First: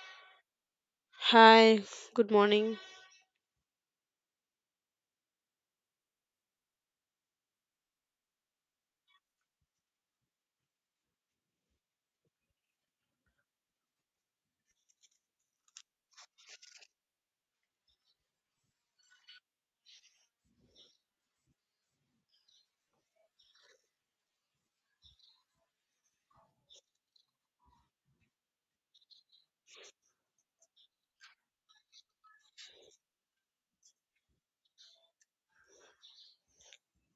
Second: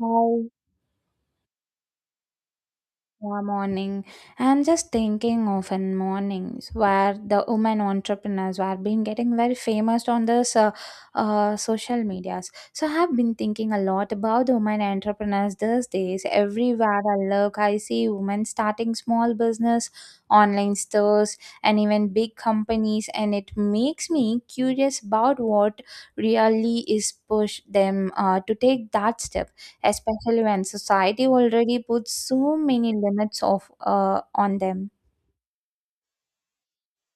Hi, Hi, good morning. yeah, morning. I'm just thinking of an mornings where the women entrepreneurs were been getting very famous on this social medias. So I have been thinking a lot about the women entrepreneurs these days. Everywhere I look, I see women starting small business, online stores, and even big companies, and it makes me curious about what really is push them to take that step, especially when society already puts so many limits of on them.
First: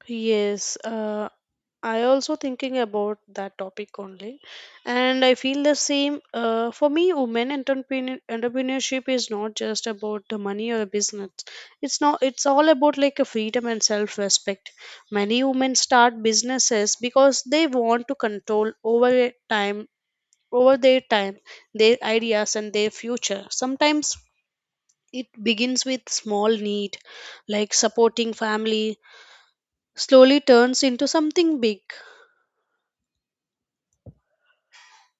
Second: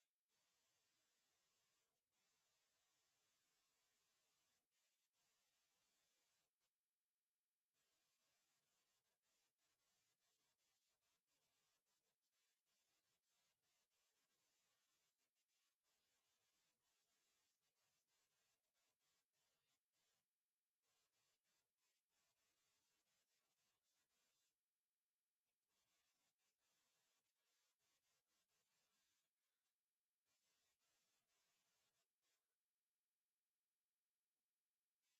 Yes, I also thinking about that topic only, and I feel the same. For me, entrepreneurship is not just about the money or business. It's not. It's all about like a freedom and self-respect. Many women start businesses because they want to control over a time, over their time, their ideas, and their future. Sometimes it begins with small need, like supporting family slowly turns into something big.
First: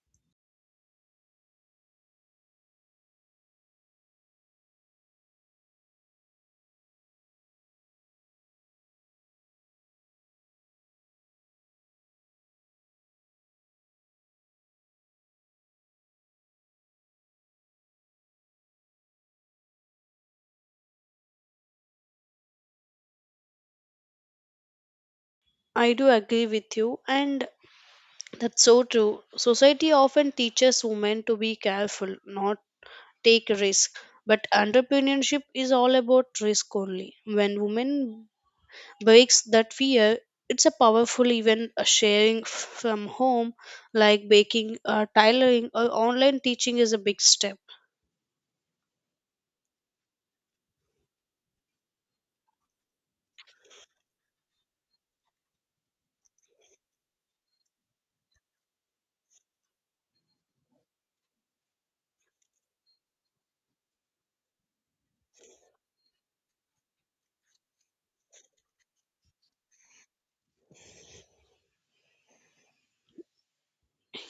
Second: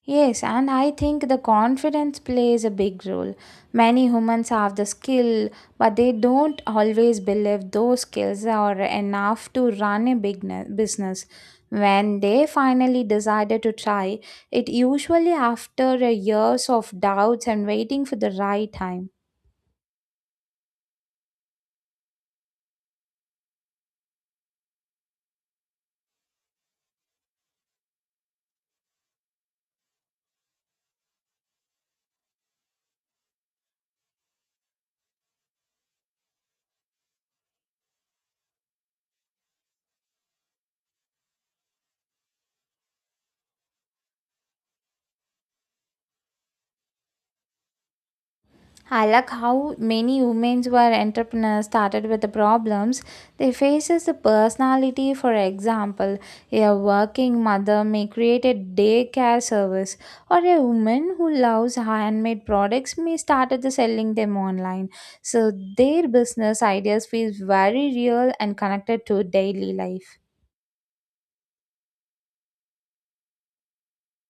Yes, and I think the confidence plays a big role. Many humans have the skill, but they don't always believe those skills are enough to run a big business. When they finally decided to try, it usually after a years of doubts and waiting for the right time. I do agree with you, and that's so true. Society often teaches women to be careful, not take risk. But entrepreneurship is all about risk only. When women breaks that fear, it's a powerful even a from home, like baking, tailoring, or online teaching is a big step. I like how many women who are entrepreneurs started with the problems they faces the personality. For example, a working mother may create a daycare service, or a woman who loves handmade products may start at the selling them online. So their business ideas feel very real and connected to daily life.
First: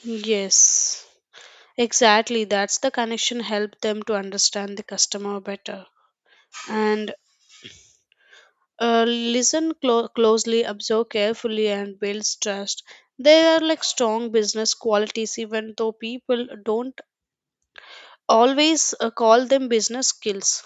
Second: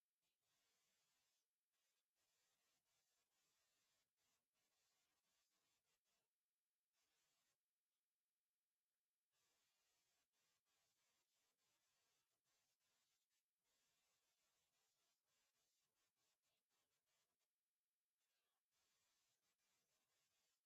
Yes, exactly. That's the connection help them to understand the customer better and listen closely, observe carefully, and builds trust. They are like strong business qualities, even though people don't always call them business skills.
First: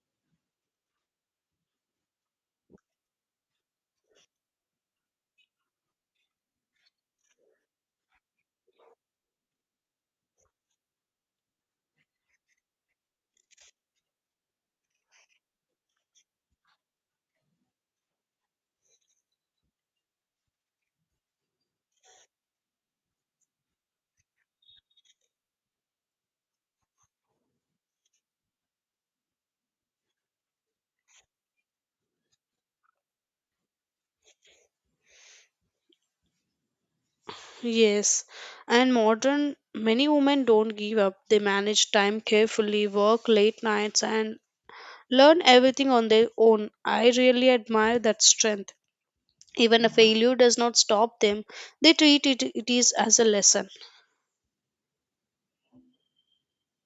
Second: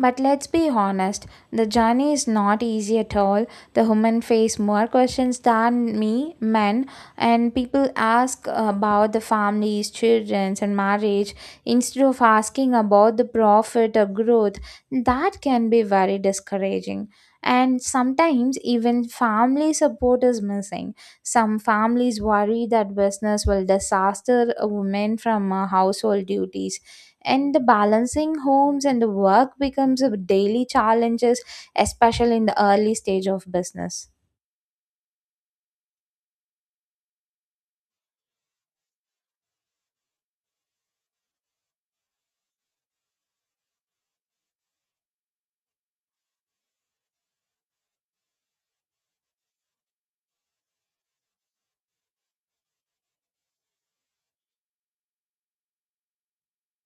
But let's be honest, the journey is not easy at all. The women face more questions than me, men, and people ask about the families, children, and marriage instead of asking about the profit or growth. That can be very discouraging. And sometimes even family support is missing. Some families worry that business will disaster a woman from household duties, and the balancing homes and the work becomes a daily challenges, especially in the early stage of business. Yes, and modern many women don't give up. They manage time carefully, work late nights, and learn everything on their own. I really admire that strength. Even a failure does not stop them. They it is as a lesson.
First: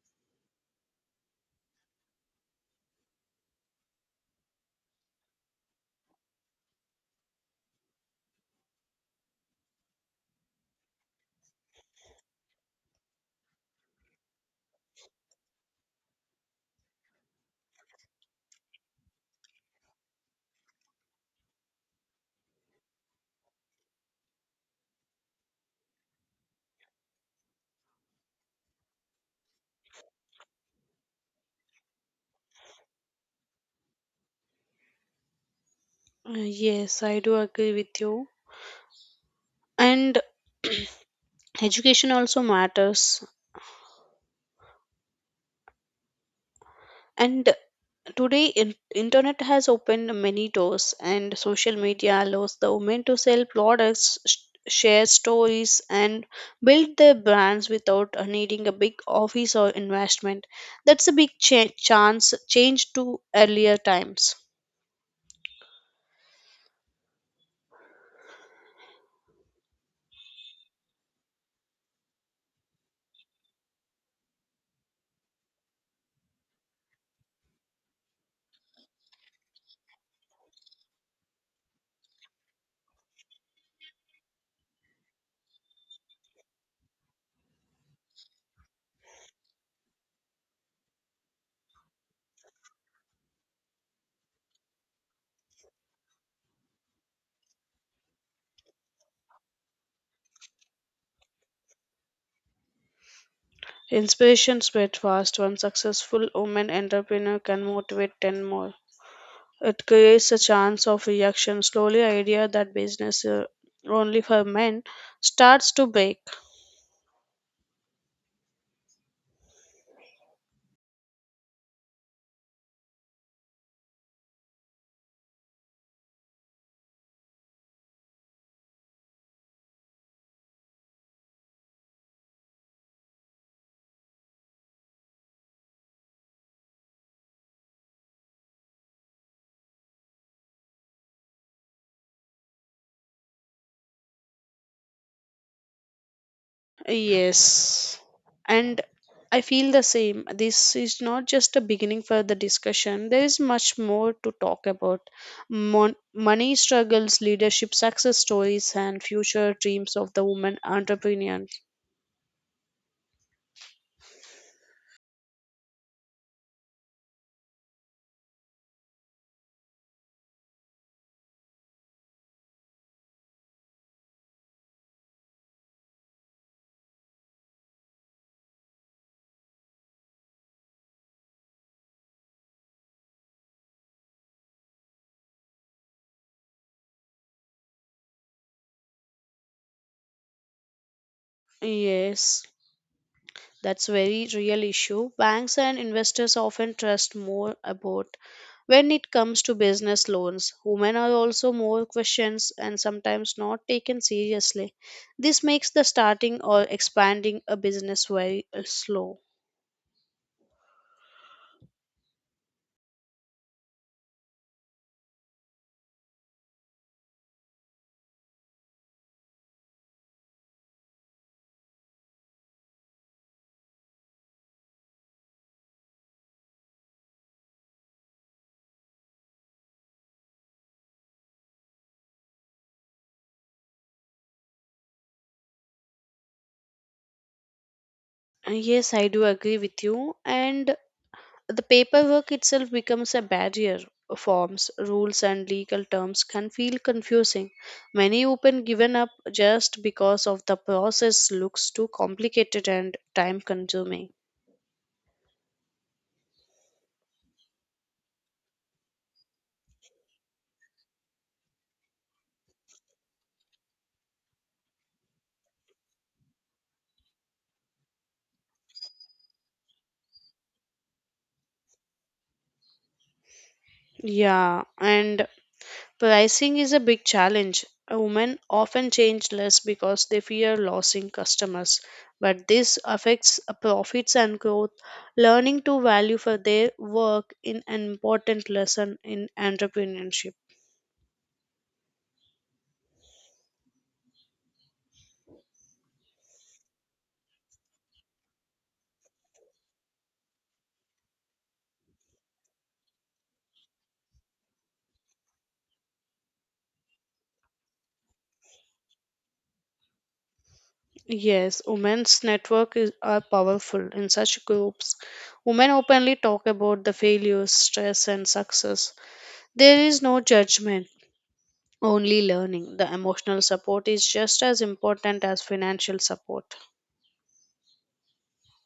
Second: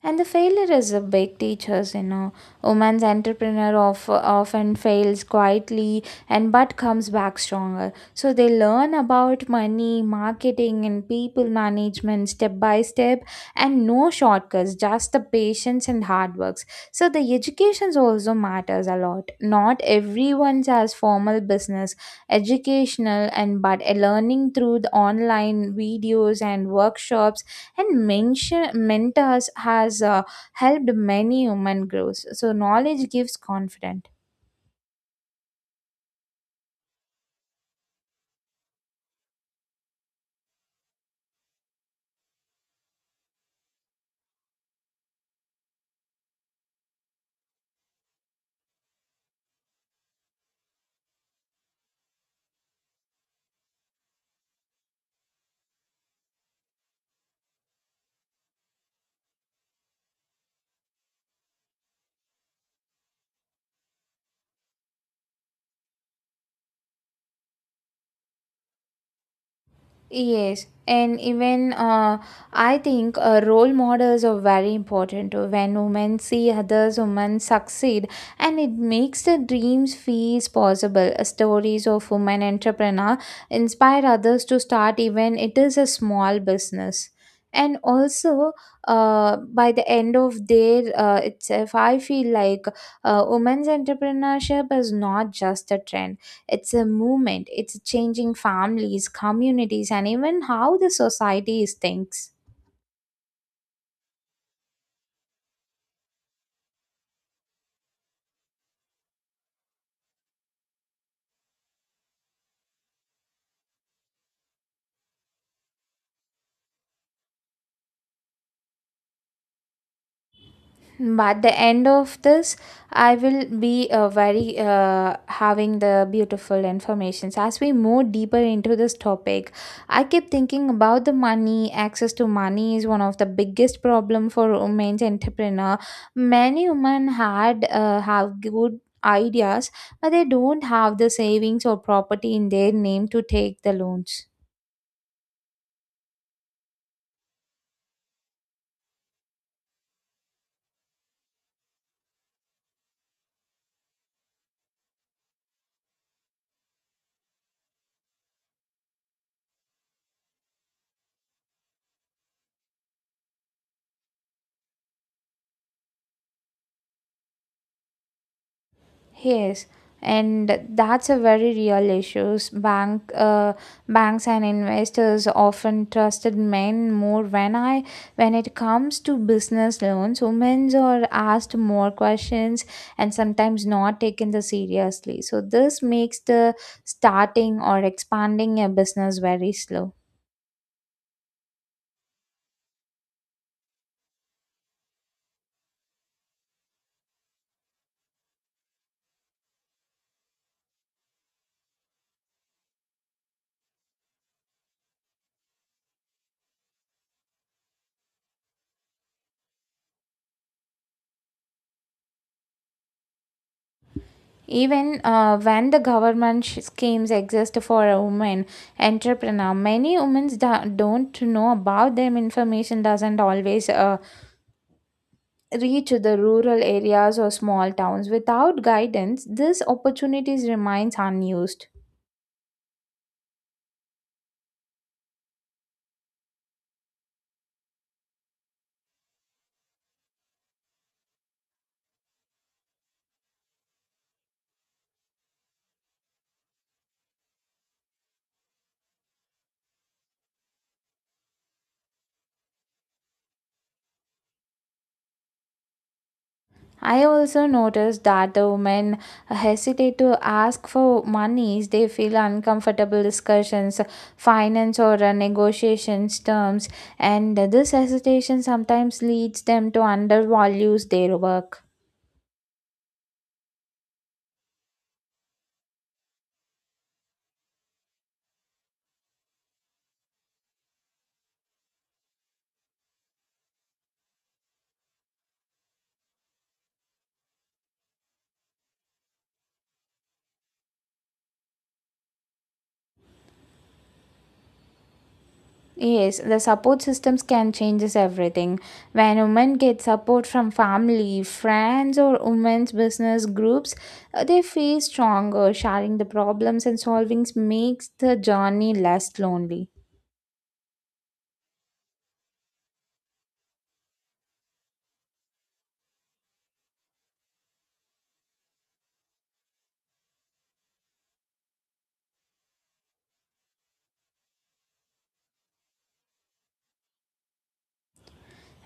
And the failure is a big teachers, you know, women's entrepreneur of, often fails quietly and but comes back stronger, so they learn about money marketing and people management step by step, and no shortcuts, just the patience and hard works. So the educations also matters a lot. Not everyone has formal business educational and but a learning through the online videos and workshops and mention mentors has helped many human growth, so knowledge gives confidence. Yes, I do agree with you. And education also matters and today internet has opened many doors, and social media allows the women to sell share stories and build their brands without needing a big office or investment. That's a big cha- chance change to earlier times. Yes, and even I think role models are very important. When women see others women succeed, and it makes their dreams feels possible. Stories of women entrepreneur inspire others to start even it is a small business. And also, by the end of their itself, I feel like women's entrepreneurship is not just a trend. It's a movement, it's changing families, communities, and even how the society is thinks. Inspiration spread fast. One successful woman entrepreneur can motivate 10 more. It creates a chance of reaction. Slowly, idea that business only for men starts to break. But the end of this, I will be very having the beautiful informations as we move deeper into this topic. I keep thinking about the money. Access to money is one of the biggest problem for women's entrepreneur. Many women had have good ideas, but they don't have the savings or property in their name to take the loans. Yes. And I feel the same. This is not just a beginning for the discussion. There is much more to talk about. Money struggles, leadership, success stories, and future dreams of the woman entrepreneur. Yes, and that's a very real issue. Banks and investors often trusted men more. When it comes to business loans, women are asked more questions and sometimes not taken the seriously. So this makes the starting or expanding a business very slow. Yes, that's very real issue. Banks and investors often trust more about. When it comes to business loans, women are also more questions and sometimes not taken seriously. This makes the starting or expanding a business very slow. Even when the government schemes exist for a woman entrepreneur, many women don't know about them. Information doesn't always reach the rural areas or small towns. Without guidance, these opportunities remains unused. Yes, I do agree with you. And the paperwork itself becomes a barrier. Forms, rules, and legal terms can feel confusing. Many open given up just because of the process looks too complicated and time consuming. I also noticed that the women hesitate to ask for monies. They feel uncomfortable discussions, finance or negotiations terms, and this hesitation sometimes leads them to undervalue their work. Yeah, and pricing is a big challenge. Women often change less because they fear losing customers, but this affects profits and growth. Learning to value for their work is an important lesson in entrepreneurship. Yes, the support systems can changes everything. When women get support from family, friends, or women's business groups, they feel stronger. Sharing the problems and solvings makes the journey less lonely. Yes, are powerful in such groups. Women openly talk about the failures, stress, and success. There is no judgment, only learning. The emotional support is just as important as financial support.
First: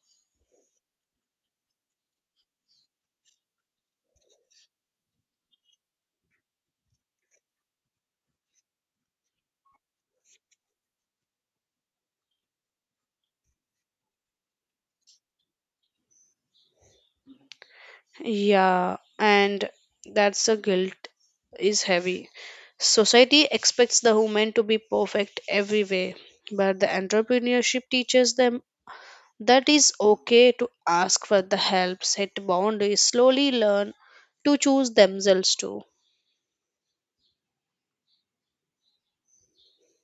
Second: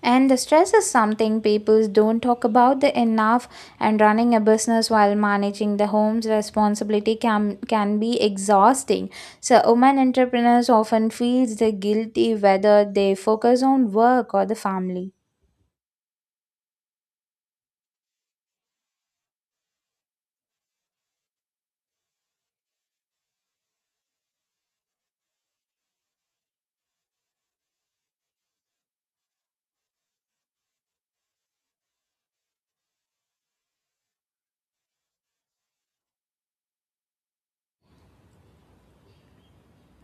And the stress is something people don't talk about the enough, and running a business while managing the home's responsibility can be exhausting. So women entrepreneurs often feels the guilty whether they focus on work or the family. Yeah, and that's the guilt is heavy. Society expects the woman to be perfect every way, but the entrepreneurship teaches them that is okay to ask for the help, set boundaries, slowly learn to choose themselves too.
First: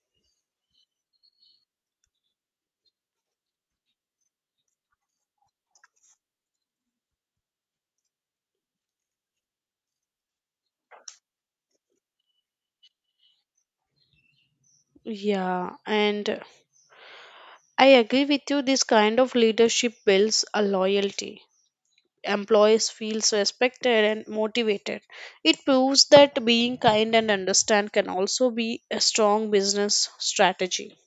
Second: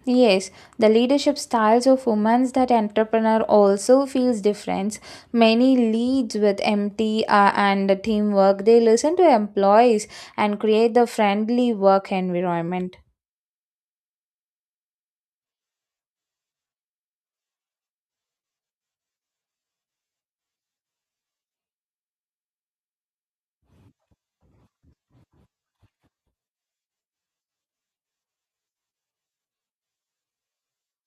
Yes, the leadership styles of women that entrepreneur also feels different. Many leads with empty and teamwork. They listen to employees and create the friendly work environment. Yeah, and I agree with you. This kind of leadership builds a loyalty. Employees feels respected and motivated. It proves that being kind and understand can also be a strong business strategy.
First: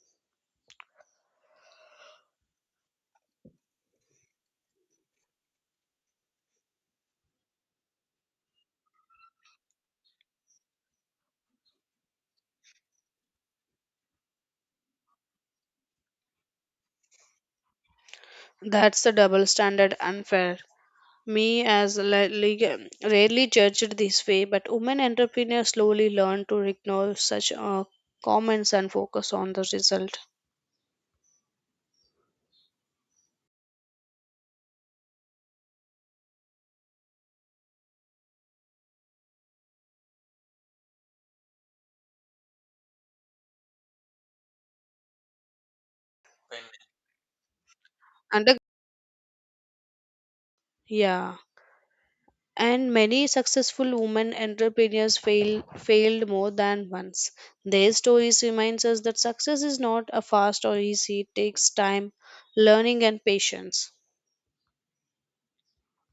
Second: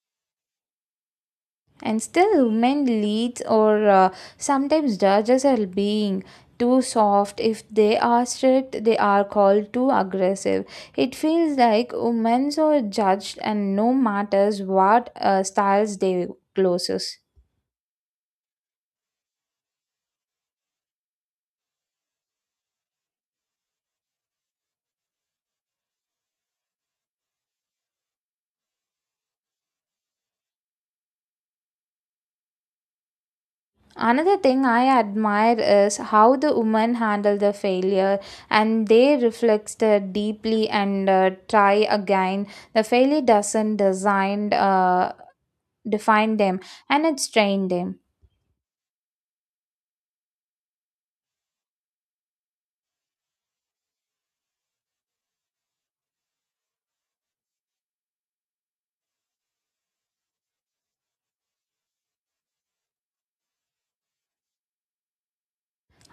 And still, men leads or sometimes judges are being too soft. If they are strict, they are called too aggressive. It feels like women are judged, and no matters what styles they closes. That's the double standard unfair. Me as rarely judged this way, but women entrepreneurs slowly learn to ignore such comments and focus on the result. Another thing I admire is how the women handle the failure and they reflect it deeply and try again. The failure doesn't design, define them and it train them. And the- yeah and many successful women entrepreneurs failed more than once. Their stories reminds us that success is not a fast or easy. It takes time, learning, and patience.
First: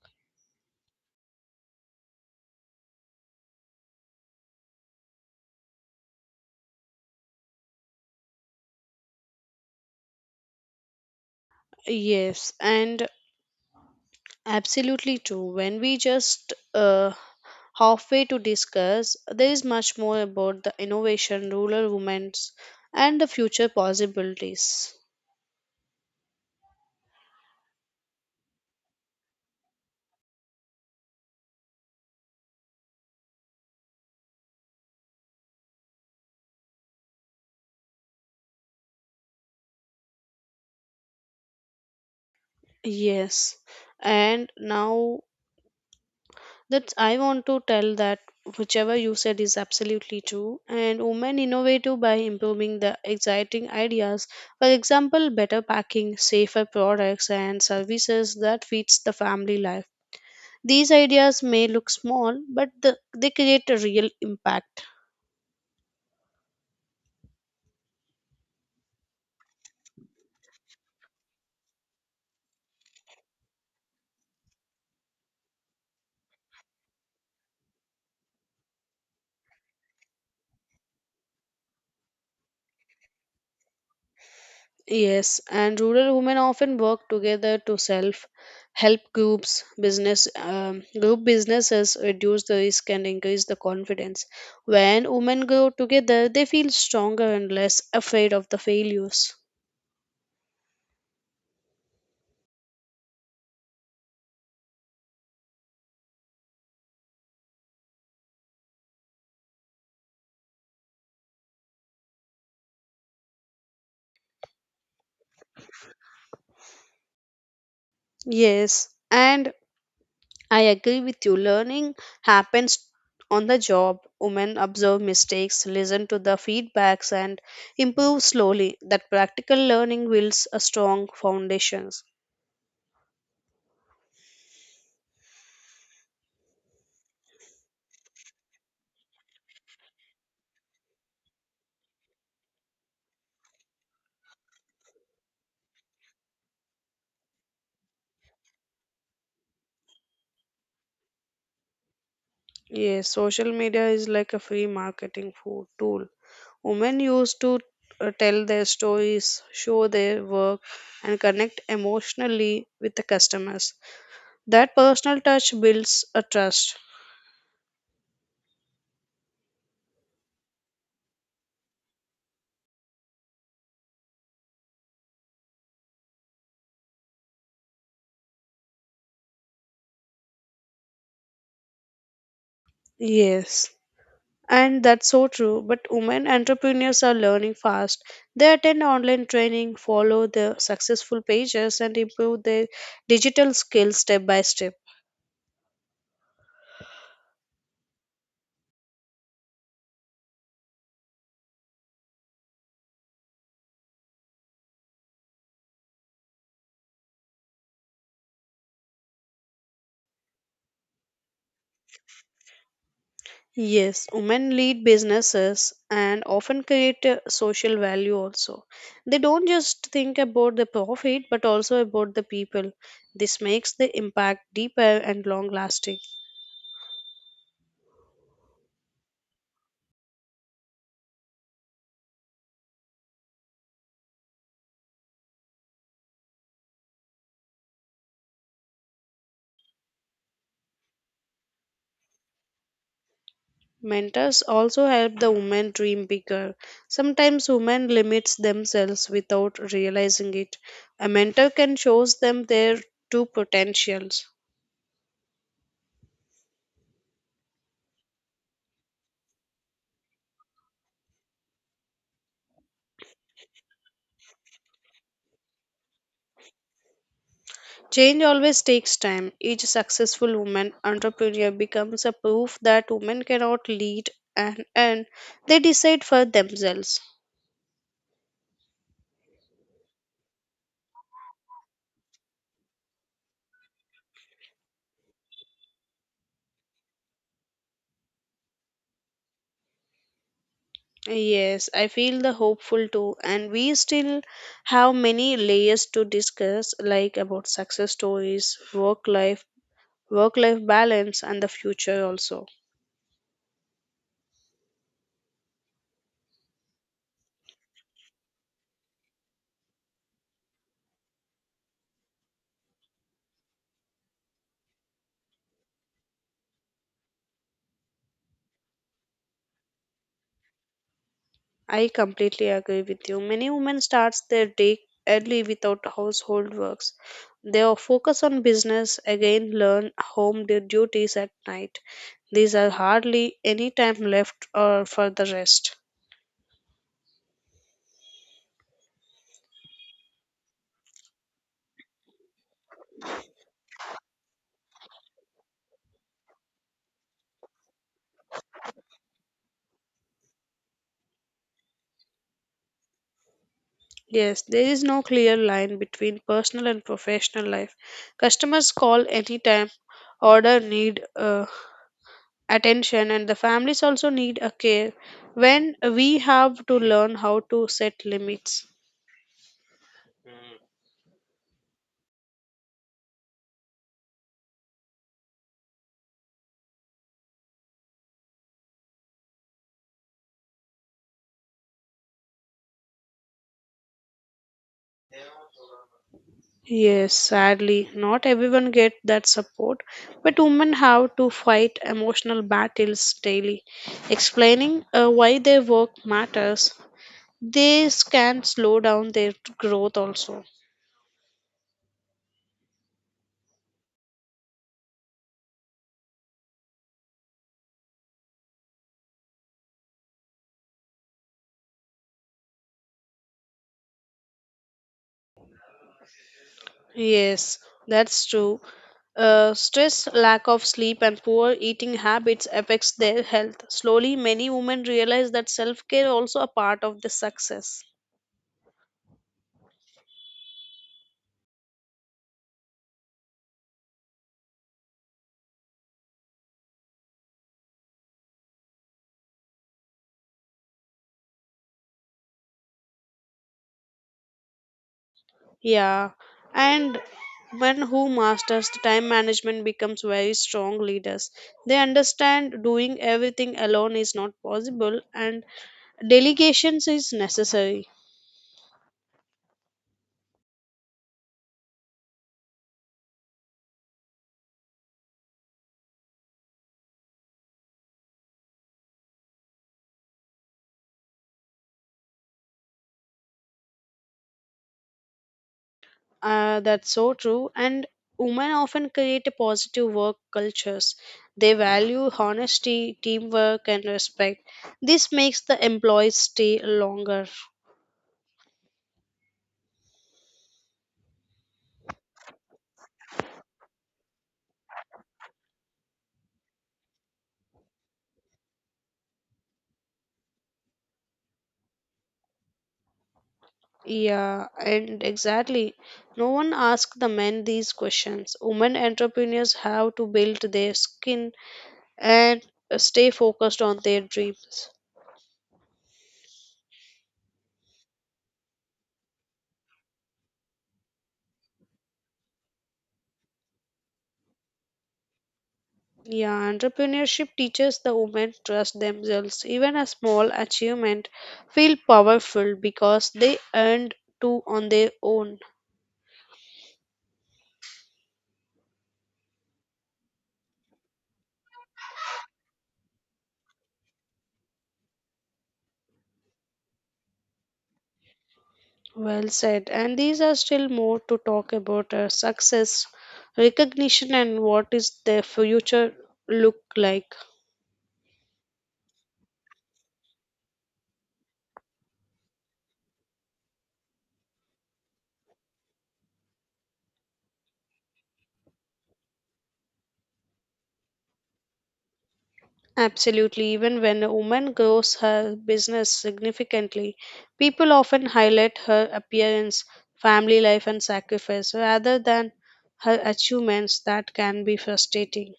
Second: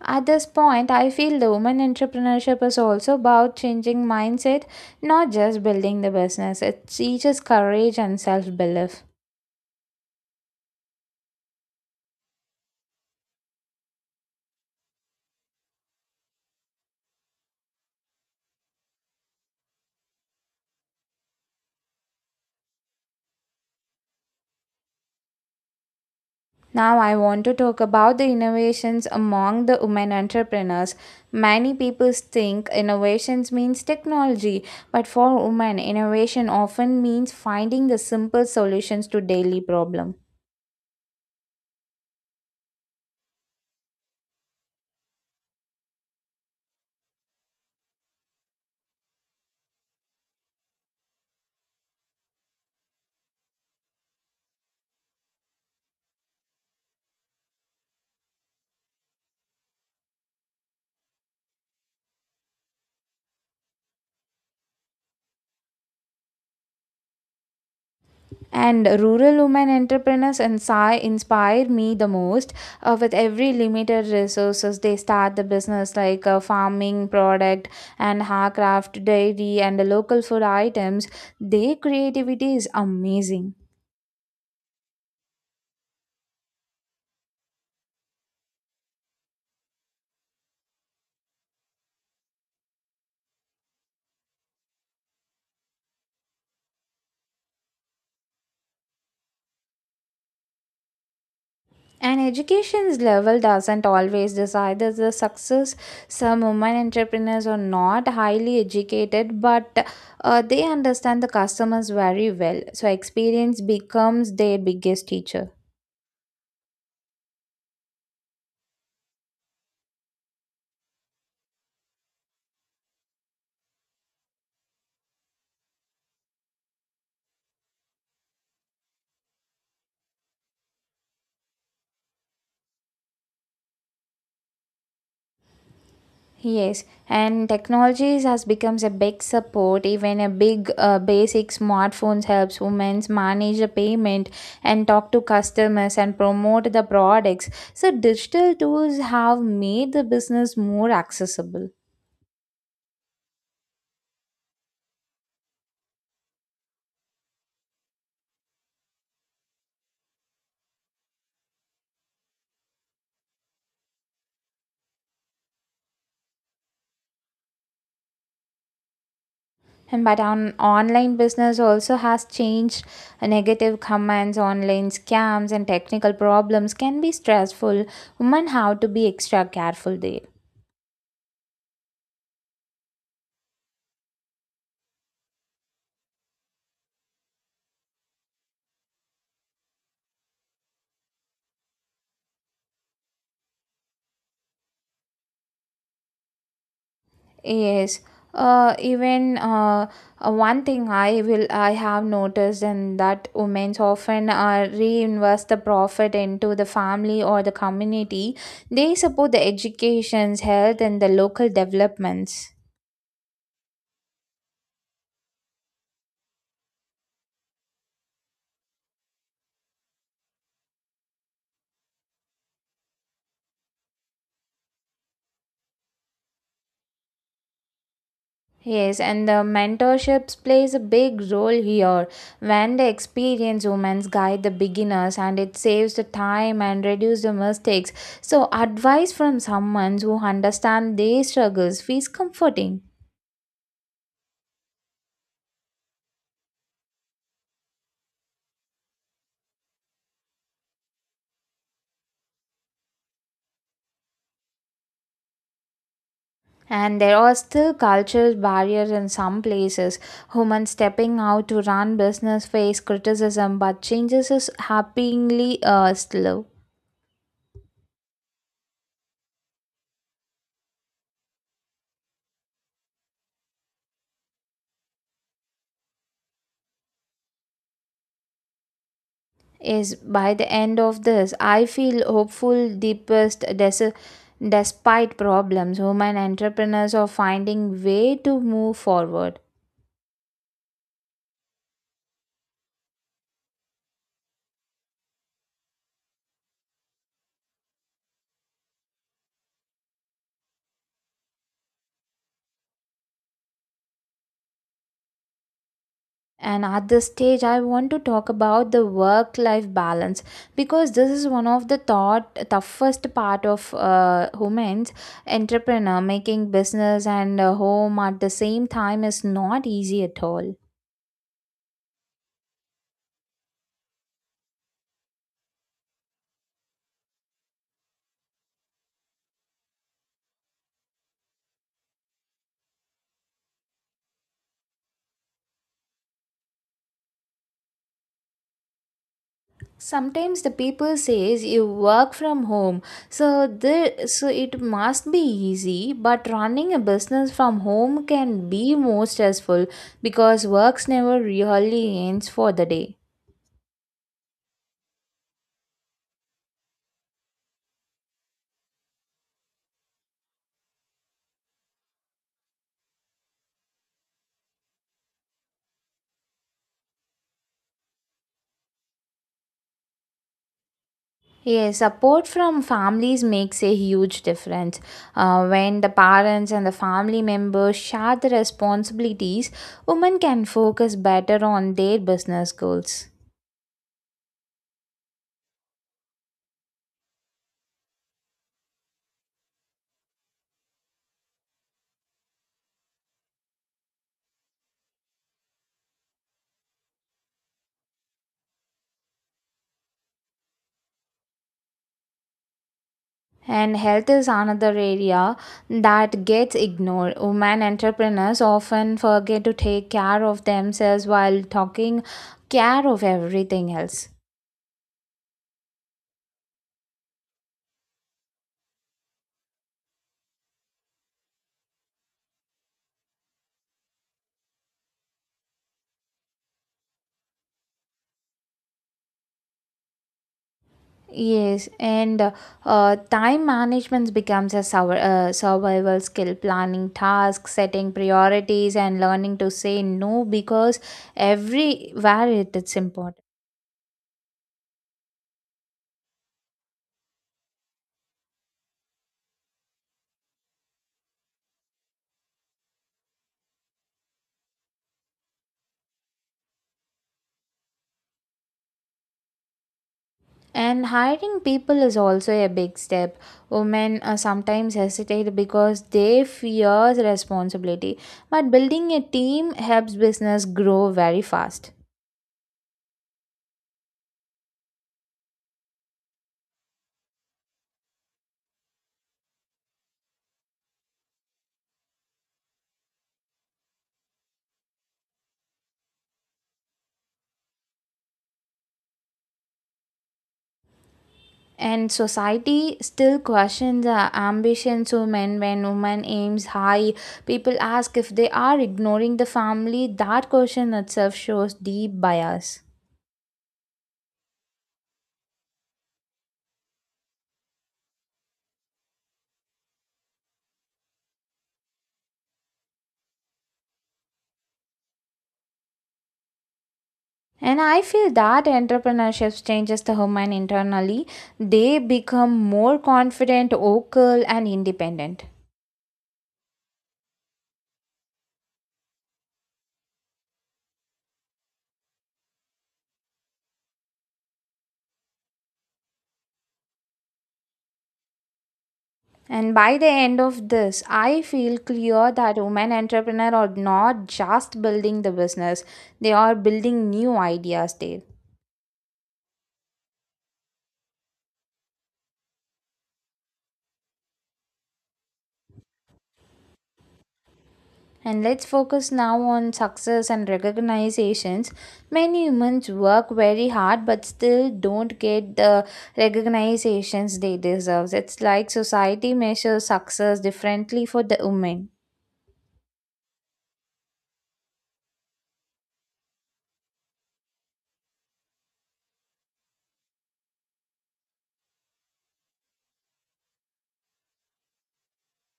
At this point, I feel the women entrepreneurship is also about changing mindset, not just building the business. It teaches courage and self belief. Yes, and absolutely true. When we just halfway to discuss, there is much more about the innovation, rural women's, and the future possibilities. Now, I want to talk about the innovations among the women entrepreneurs. Many people think innovations means technology, but for women, innovation often means finding the simple solutions to daily problem. Yes, and now that I want to tell that whichever you said is absolutely true. And women innovative by improving the exciting ideas. For example, better packing, safer products and services that fits the family life. These ideas may look small, but they create a real impact. And rural women entrepreneurs inspire me the most. With every limited resources, they start the business like farming product and handcraft, dairy, and local food items. Their creativity is amazing. Yes, and rural women often work together to self help groups, business group businesses reduce the risk and increase the confidence. When women grow together, they feel stronger and less afraid of the failures. And education's level doesn't always decide the success. Some women entrepreneurs are not highly educated, but they understand the customers very well. So experience becomes their biggest teacher. Yes, and I agree with you. Learning happens on the job. Women observe mistakes, listen to the feedbacks, and improve slowly. That practical learning builds a strong foundation. Yes, and technologies has becomes a big support. Even a big basic smartphones helps women manage the payment and talk to customers and promote the products. So digital tools have made the business more accessible. Yes, social media is like a free tool. Women used to tell their stories, show their work, and connect emotionally with the customers. That personal touch builds a trust. And but on online business also has changed. Negative comments, online scams, and technical problems can be stressful. Women have to be extra careful there. Yes, and that's so true. But women entrepreneurs are learning fast. They attend online training, follow the successful pages, and improve their digital skills step by step. Yes. Even one thing I have noticed and that women often reinvest the profit into the family or the community. They support the educations, health, and the local developments. Yes, women lead businesses and often create a social value also. They don't just think about the profit but also about the people. This makes the impact deeper and long lasting. Yes, and the mentorships plays a big role here. When the experienced women guide the beginners, and it saves the time and reduce the mistakes. So, advice from someone who understands their struggles feels comforting. Mentors also help the women dream bigger. Sometimes women limits themselves without realizing it. A mentor can shows them their true potentials. And there are still cultural barriers in some places. Women stepping out to run business face criticism, but changes is happeningly slow. Change always takes time. Each successful woman entrepreneur becomes a proof that women cannot lead and they decide for themselves. Is by the end of this, I feel hopeful deepest despite problems. Women entrepreneurs are finding way to move forward. Yes, I feel the hopeful too, and we still have many layers to discuss, like about success stories, work life balance, and the future also. And at this stage, I want to talk about the work life balance, because this is one of the thought toughest part of women's entrepreneur making business and home at the same time is not easy at all. I completely agree with you. Many women starts their day early without household works. They are focus on business, again learn home duties at night. These are hardly any time left or for the rest. Sometimes the people says you work from home, so it must be easy. But running a business from home can be more stressful because works never really ends for the day. Yes, there is no clear line between personal and professional life. Customers call anytime, order need attention, and the families also need a care. When we have to learn how to set limits. Yes, support from families makes a huge difference. When the parents and the family members share the responsibilities, women can focus better on their business goals. Yes, sadly, not everyone get that support, but women have to fight emotional battles daily, explaining why their work matters. This can slow down their growth also. And health is another area that gets ignored. Women entrepreneurs often forget to take care of themselves while taking care of everything else. Yes, that's true. Stress, lack of sleep, and poor eating habits affects their health. Slowly, many women realize that self-care also a part of the success. Yes, and time management becomes a survival skill. Planning tasks, setting priorities, and learning to say no because everywhere it is important. Yeah, and men who masters the time management becomes very strong leaders. They understand doing everything alone is not possible and delegations is necessary. And hiring people is also a big step. Women sometimes hesitate because they fear responsibility, but building a team helps business grow very fast. That's so true. And women often create a positive work cultures. They value honesty, teamwork, and respect. This makes the employees stay longer. And society still questions the ambitions of men when women aims high. People ask if they are ignoring the family. That question itself shows deep bias. Yeah, and exactly. No one asks the men these questions. Women entrepreneurs have to build their skin and stay focused on their dreams. And I feel that entrepreneurship changes the woman internally. They become more confident, vocal, and independent. Yeah, entrepreneurship teaches the women trust themselves. Even a small achievement feel powerful because they earned to on their own. And by the end of this, I feel clear that women entrepreneurs are not just building the business, they are building new ideas there. Well said. And these are still more to talk about success, recognition, and what is their future look like. And let's focus now on success and recognizations. Many humans work very hard but still don't get the recognizations they deserve. It's like society measures success differently for the women. Absolutely, even when a woman grows her business significantly, people often highlight her appearance, family life, and sacrifice rather than her achievements that can be frustrating.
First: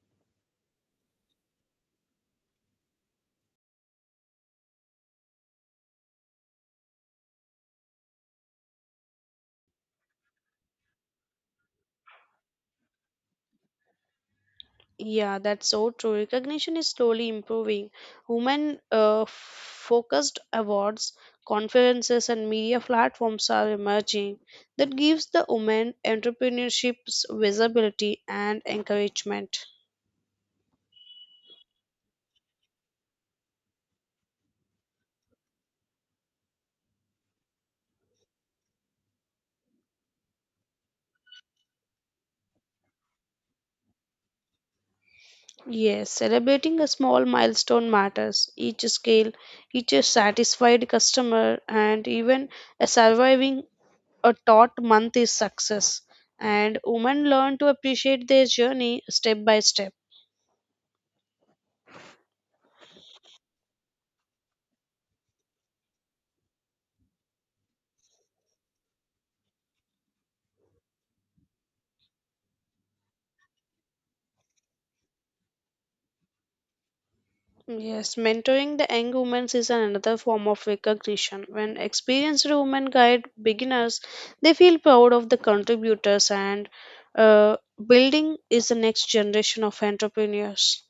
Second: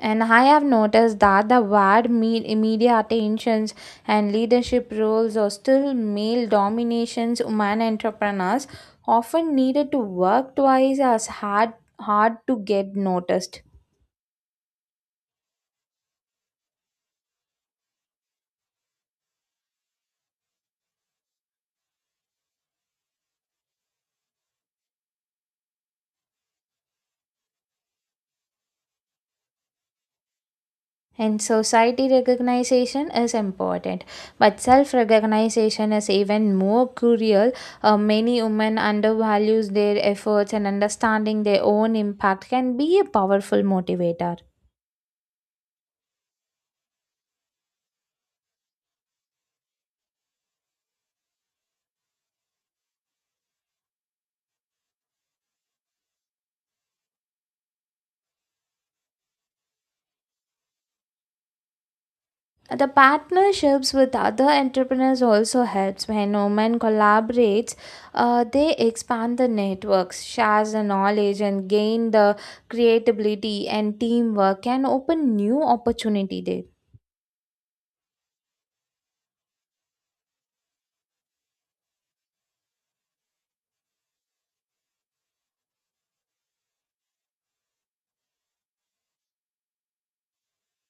And I have noticed that the wide media attentions and leadership roles are still male dominations. Women entrepreneurs often needed to work twice as hard to get noticed. Yeah, that's so true. Recognition is slowly improving. Women focused awards, conferences, and media platforms are emerging that gives the women entrepreneurships visibility and encouragement. And society recognition is important, but self recognition is even more crucial. Many women undervalues their efforts, and understanding their own impact can be a powerful motivator. Yes, celebrating a small milestone matters. Each scale, each satisfied customer, and even a surviving a taut month is success. And women learn to appreciate their journey step by step. The partnerships with other entrepreneurs also helps when women collaborates. They expand the networks, shares the knowledge, and gain the creativity and teamwork can open new opportunity there. Yes, mentoring the young women is another form of recognition. When experienced women guide beginners, they feel proud of the contributors and uh, building is the next generation of entrepreneurs.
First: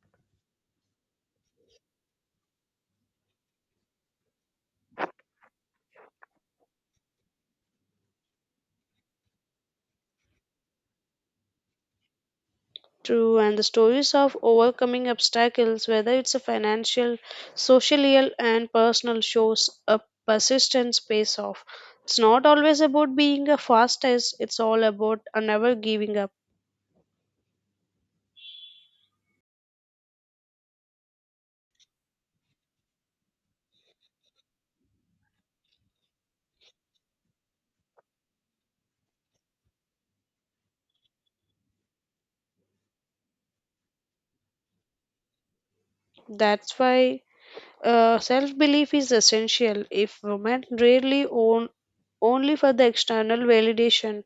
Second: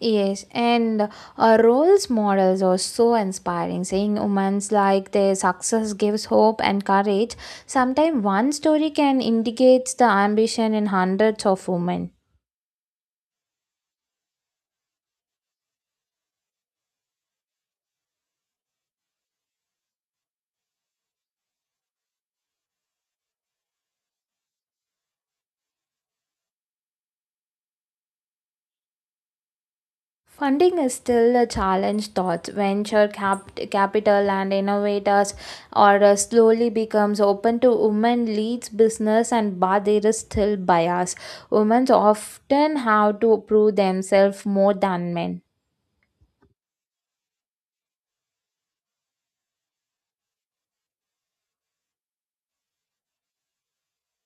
Yes, and roles models are so inspiring. Seeing women's like their success gives hope and courage. Sometimes one story can indicate the ambition in hundreds of women. True, and the stories of overcoming obstacles, whether it's a financial, social, and personal, shows a persistence pays off. It's not always about being a fastest, it's all about a never giving up. Funding is still a challenge. Thoughts, venture capital, and innovators are slowly becomes open to women leads business, and but there is still bias. Women often have to prove themselves more than men. That's why self belief is essential. If women rarely own only for the external validation,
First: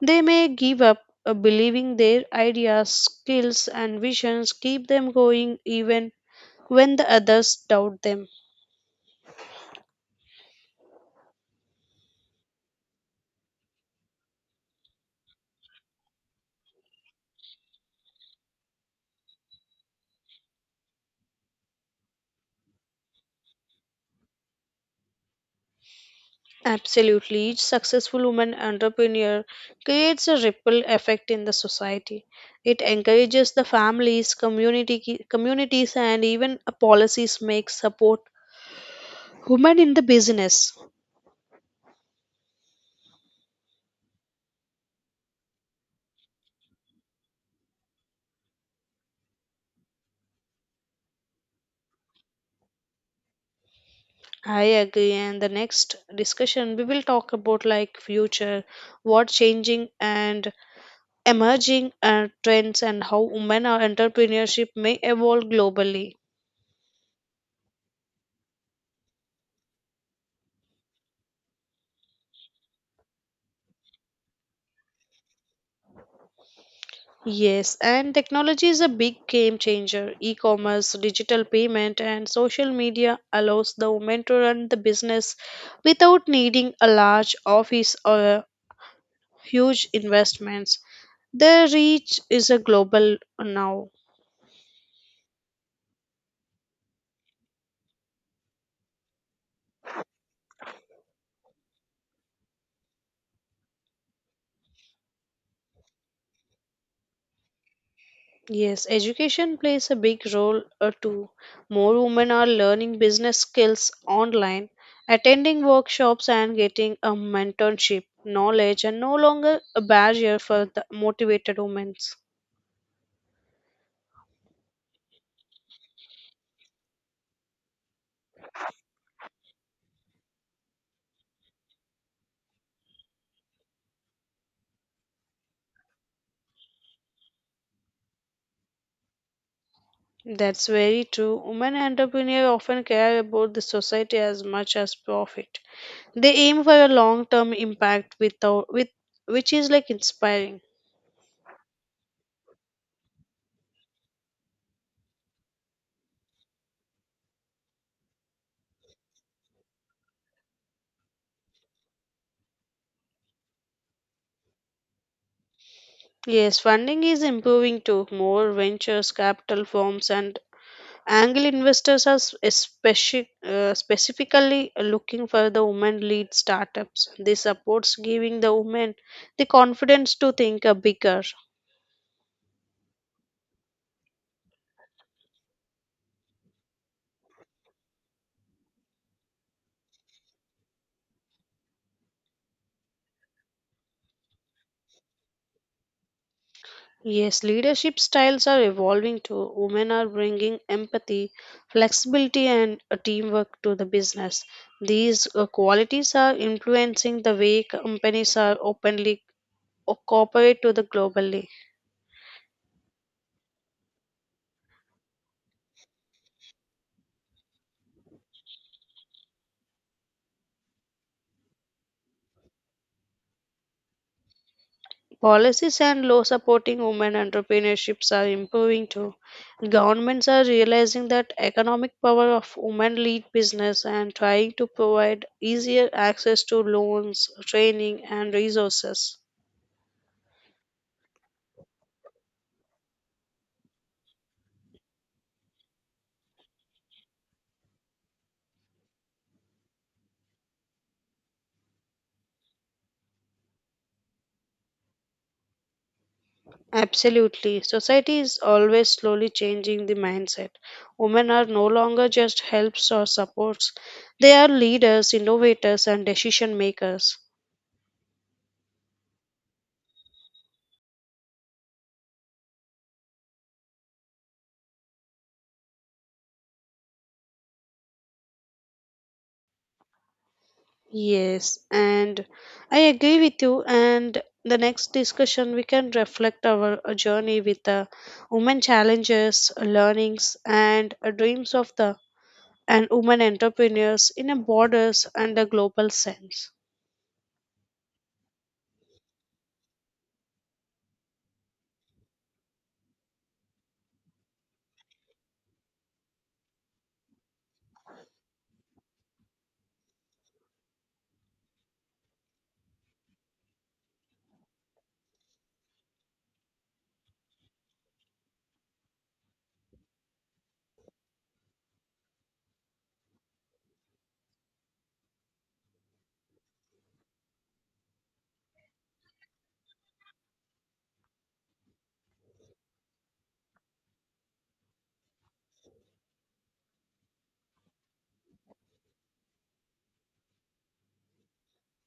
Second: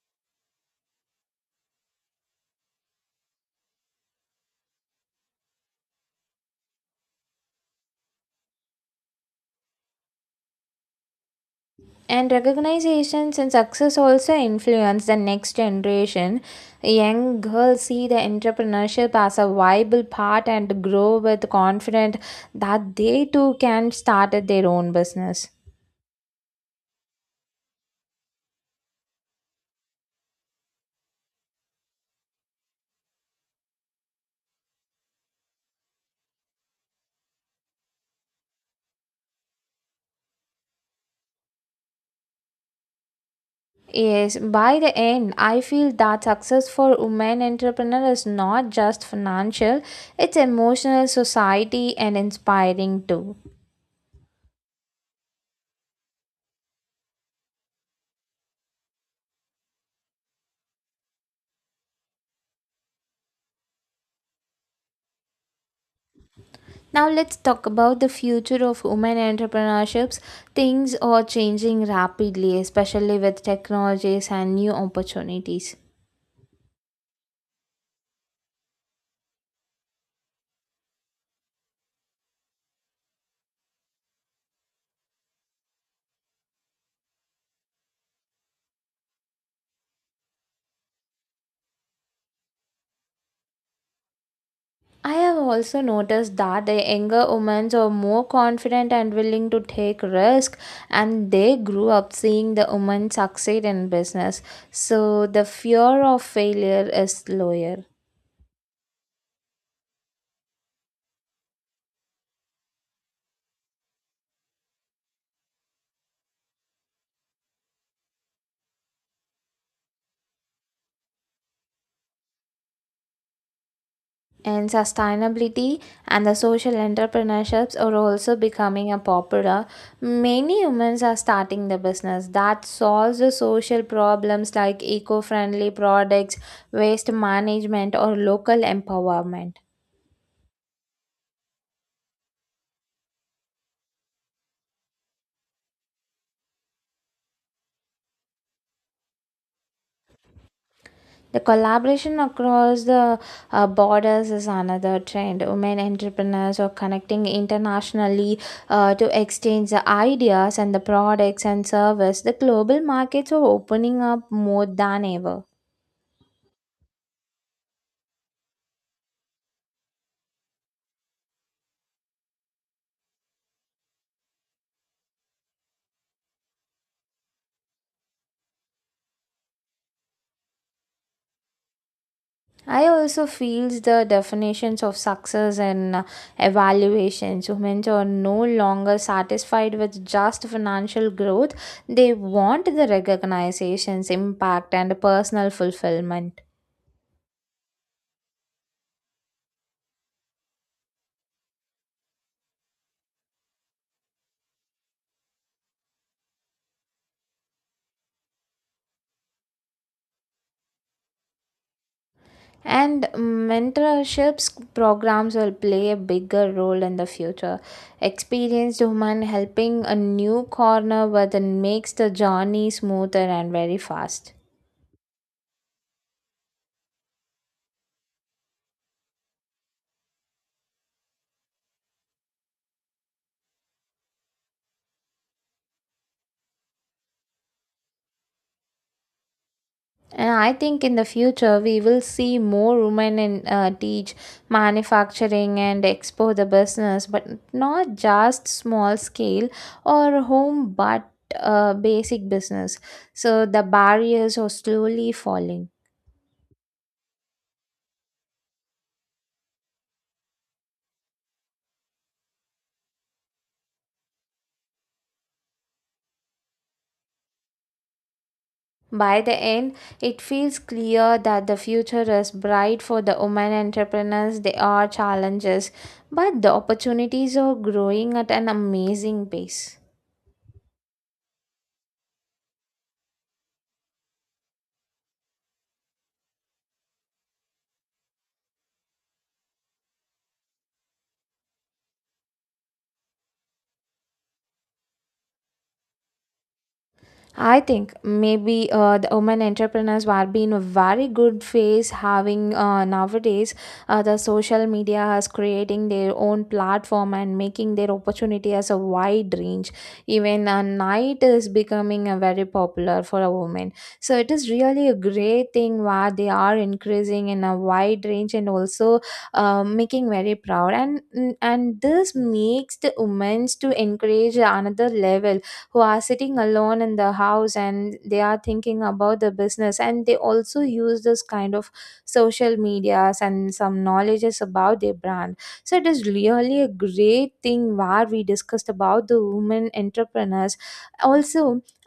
they may give up. Believing their ideas, skills, and visions keep them going even when the others doubt them. And recognizations and success also influence the next generation. Young girls see the entrepreneurship as a viable path and grow with confidence that they too can start at their own business. Absolutely. Each successful woman entrepreneur creates a ripple effect in the society. It encourages the families, communities, and even a policies make support women in the business. Yes, by the end, I feel that success for women entrepreneur is not just financial, it's emotional, society, and inspiring too. I agree. And the next discussion, we will talk about like future, what changing and emerging trends, and how women or entrepreneurship may evolve globally. Now let's talk about the future of women entrepreneurships. Things are changing rapidly, especially with technologies and new opportunities. Yes, and technology is a big game changer. E commerce, digital payment, and social media allows the woman to run the business without needing a large office or huge investments. Their reach is a global now. I have also noticed that the younger women are more confident and willing to take risk, and they grew up seeing the women succeed in business. So the fear of failure is lower. Yes, education plays a big role too. More women are learning business skills online, attending workshops, and getting a mentorship. Knowledge and no longer a barrier for the motivated women. And sustainability and the social entrepreneurships are also becoming a popular. Many humans are starting the business that solves the social problems like eco-friendly products, waste management, or local empowerment. That's very true. Women entrepreneurs often care about the society as much as profit. They aim for a long-term impact without with which is like inspiring. The collaboration across the borders is another trend. Women entrepreneurs are connecting internationally to exchange the ideas and the products and service. The global markets are opening up more than ever. Yes, funding is improving too. More ventures, capital firms, and angel investors are specifically looking for the women-led startups. This supports giving the women the confidence to think bigger. I also feels the definitions of success and evaluations. Women are no longer satisfied with just financial growth. They want the recognitions, impact, and personal fulfillment. Yes, leadership styles are evolving too. Women are bringing empathy, flexibility, and teamwork to the business. These qualities are influencing the way companies are openly cooperate to the globally. And mentorships programs will play a bigger role in the future. Experienced women helping a new corner, but it makes the journey smoother and very fast. Policies and law supporting women entrepreneurships are improving too. Governments are realizing that economic power of women lead business and trying to provide easier access to loans, training, and resources. And I think in the future we will see more women in teach manufacturing and expo the business, but not just small scale or home, but basic business. So the barriers are slowly falling. Absolutely. Society is always slowly changing the mindset. Women are no longer just helps or supports, they are leaders, innovators, and decision makers. By the end, it feels clear that the future is bright for the women entrepreneurs. There are challenges, but the opportunities are growing at an amazing pace. Yes, and I agree with you. And the next discussion, we can reflect our journey with the women challenges, learnings, and dreams of the and women entrepreneurs in a borders and a global sense. I think maybe the women entrepreneurs are being a very good phase having nowadays the social media is creating their own platform and making their opportunity as a wide range. Even a night is becoming a very popular for a woman. So it is really a great thing where they are increasing in a wide range and also making very proud. And this makes the women to encourage another level who are sitting alone in the house and they are thinking about the business and they also use this kind of social medias and some knowledges about their brand, so it is really a great thing where we discussed about the women entrepreneurs also.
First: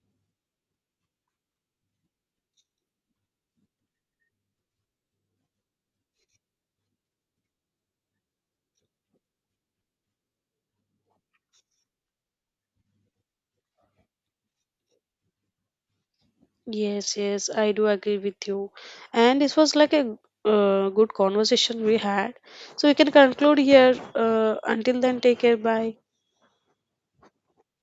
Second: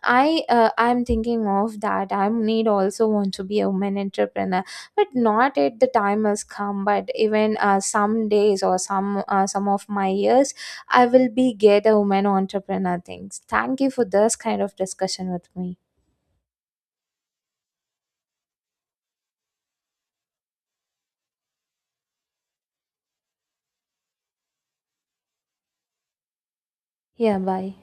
I'm thinking of that I need also want to be a woman entrepreneur, but not at the time has come, but even some days or some of my years I will be get a woman entrepreneur things. Thank you for this kind of discussion with me. Yes, yes, I do agree with you. And this was like a good conversation we had. So we can conclude here. Until then, take care. Bye. Yeah, bye.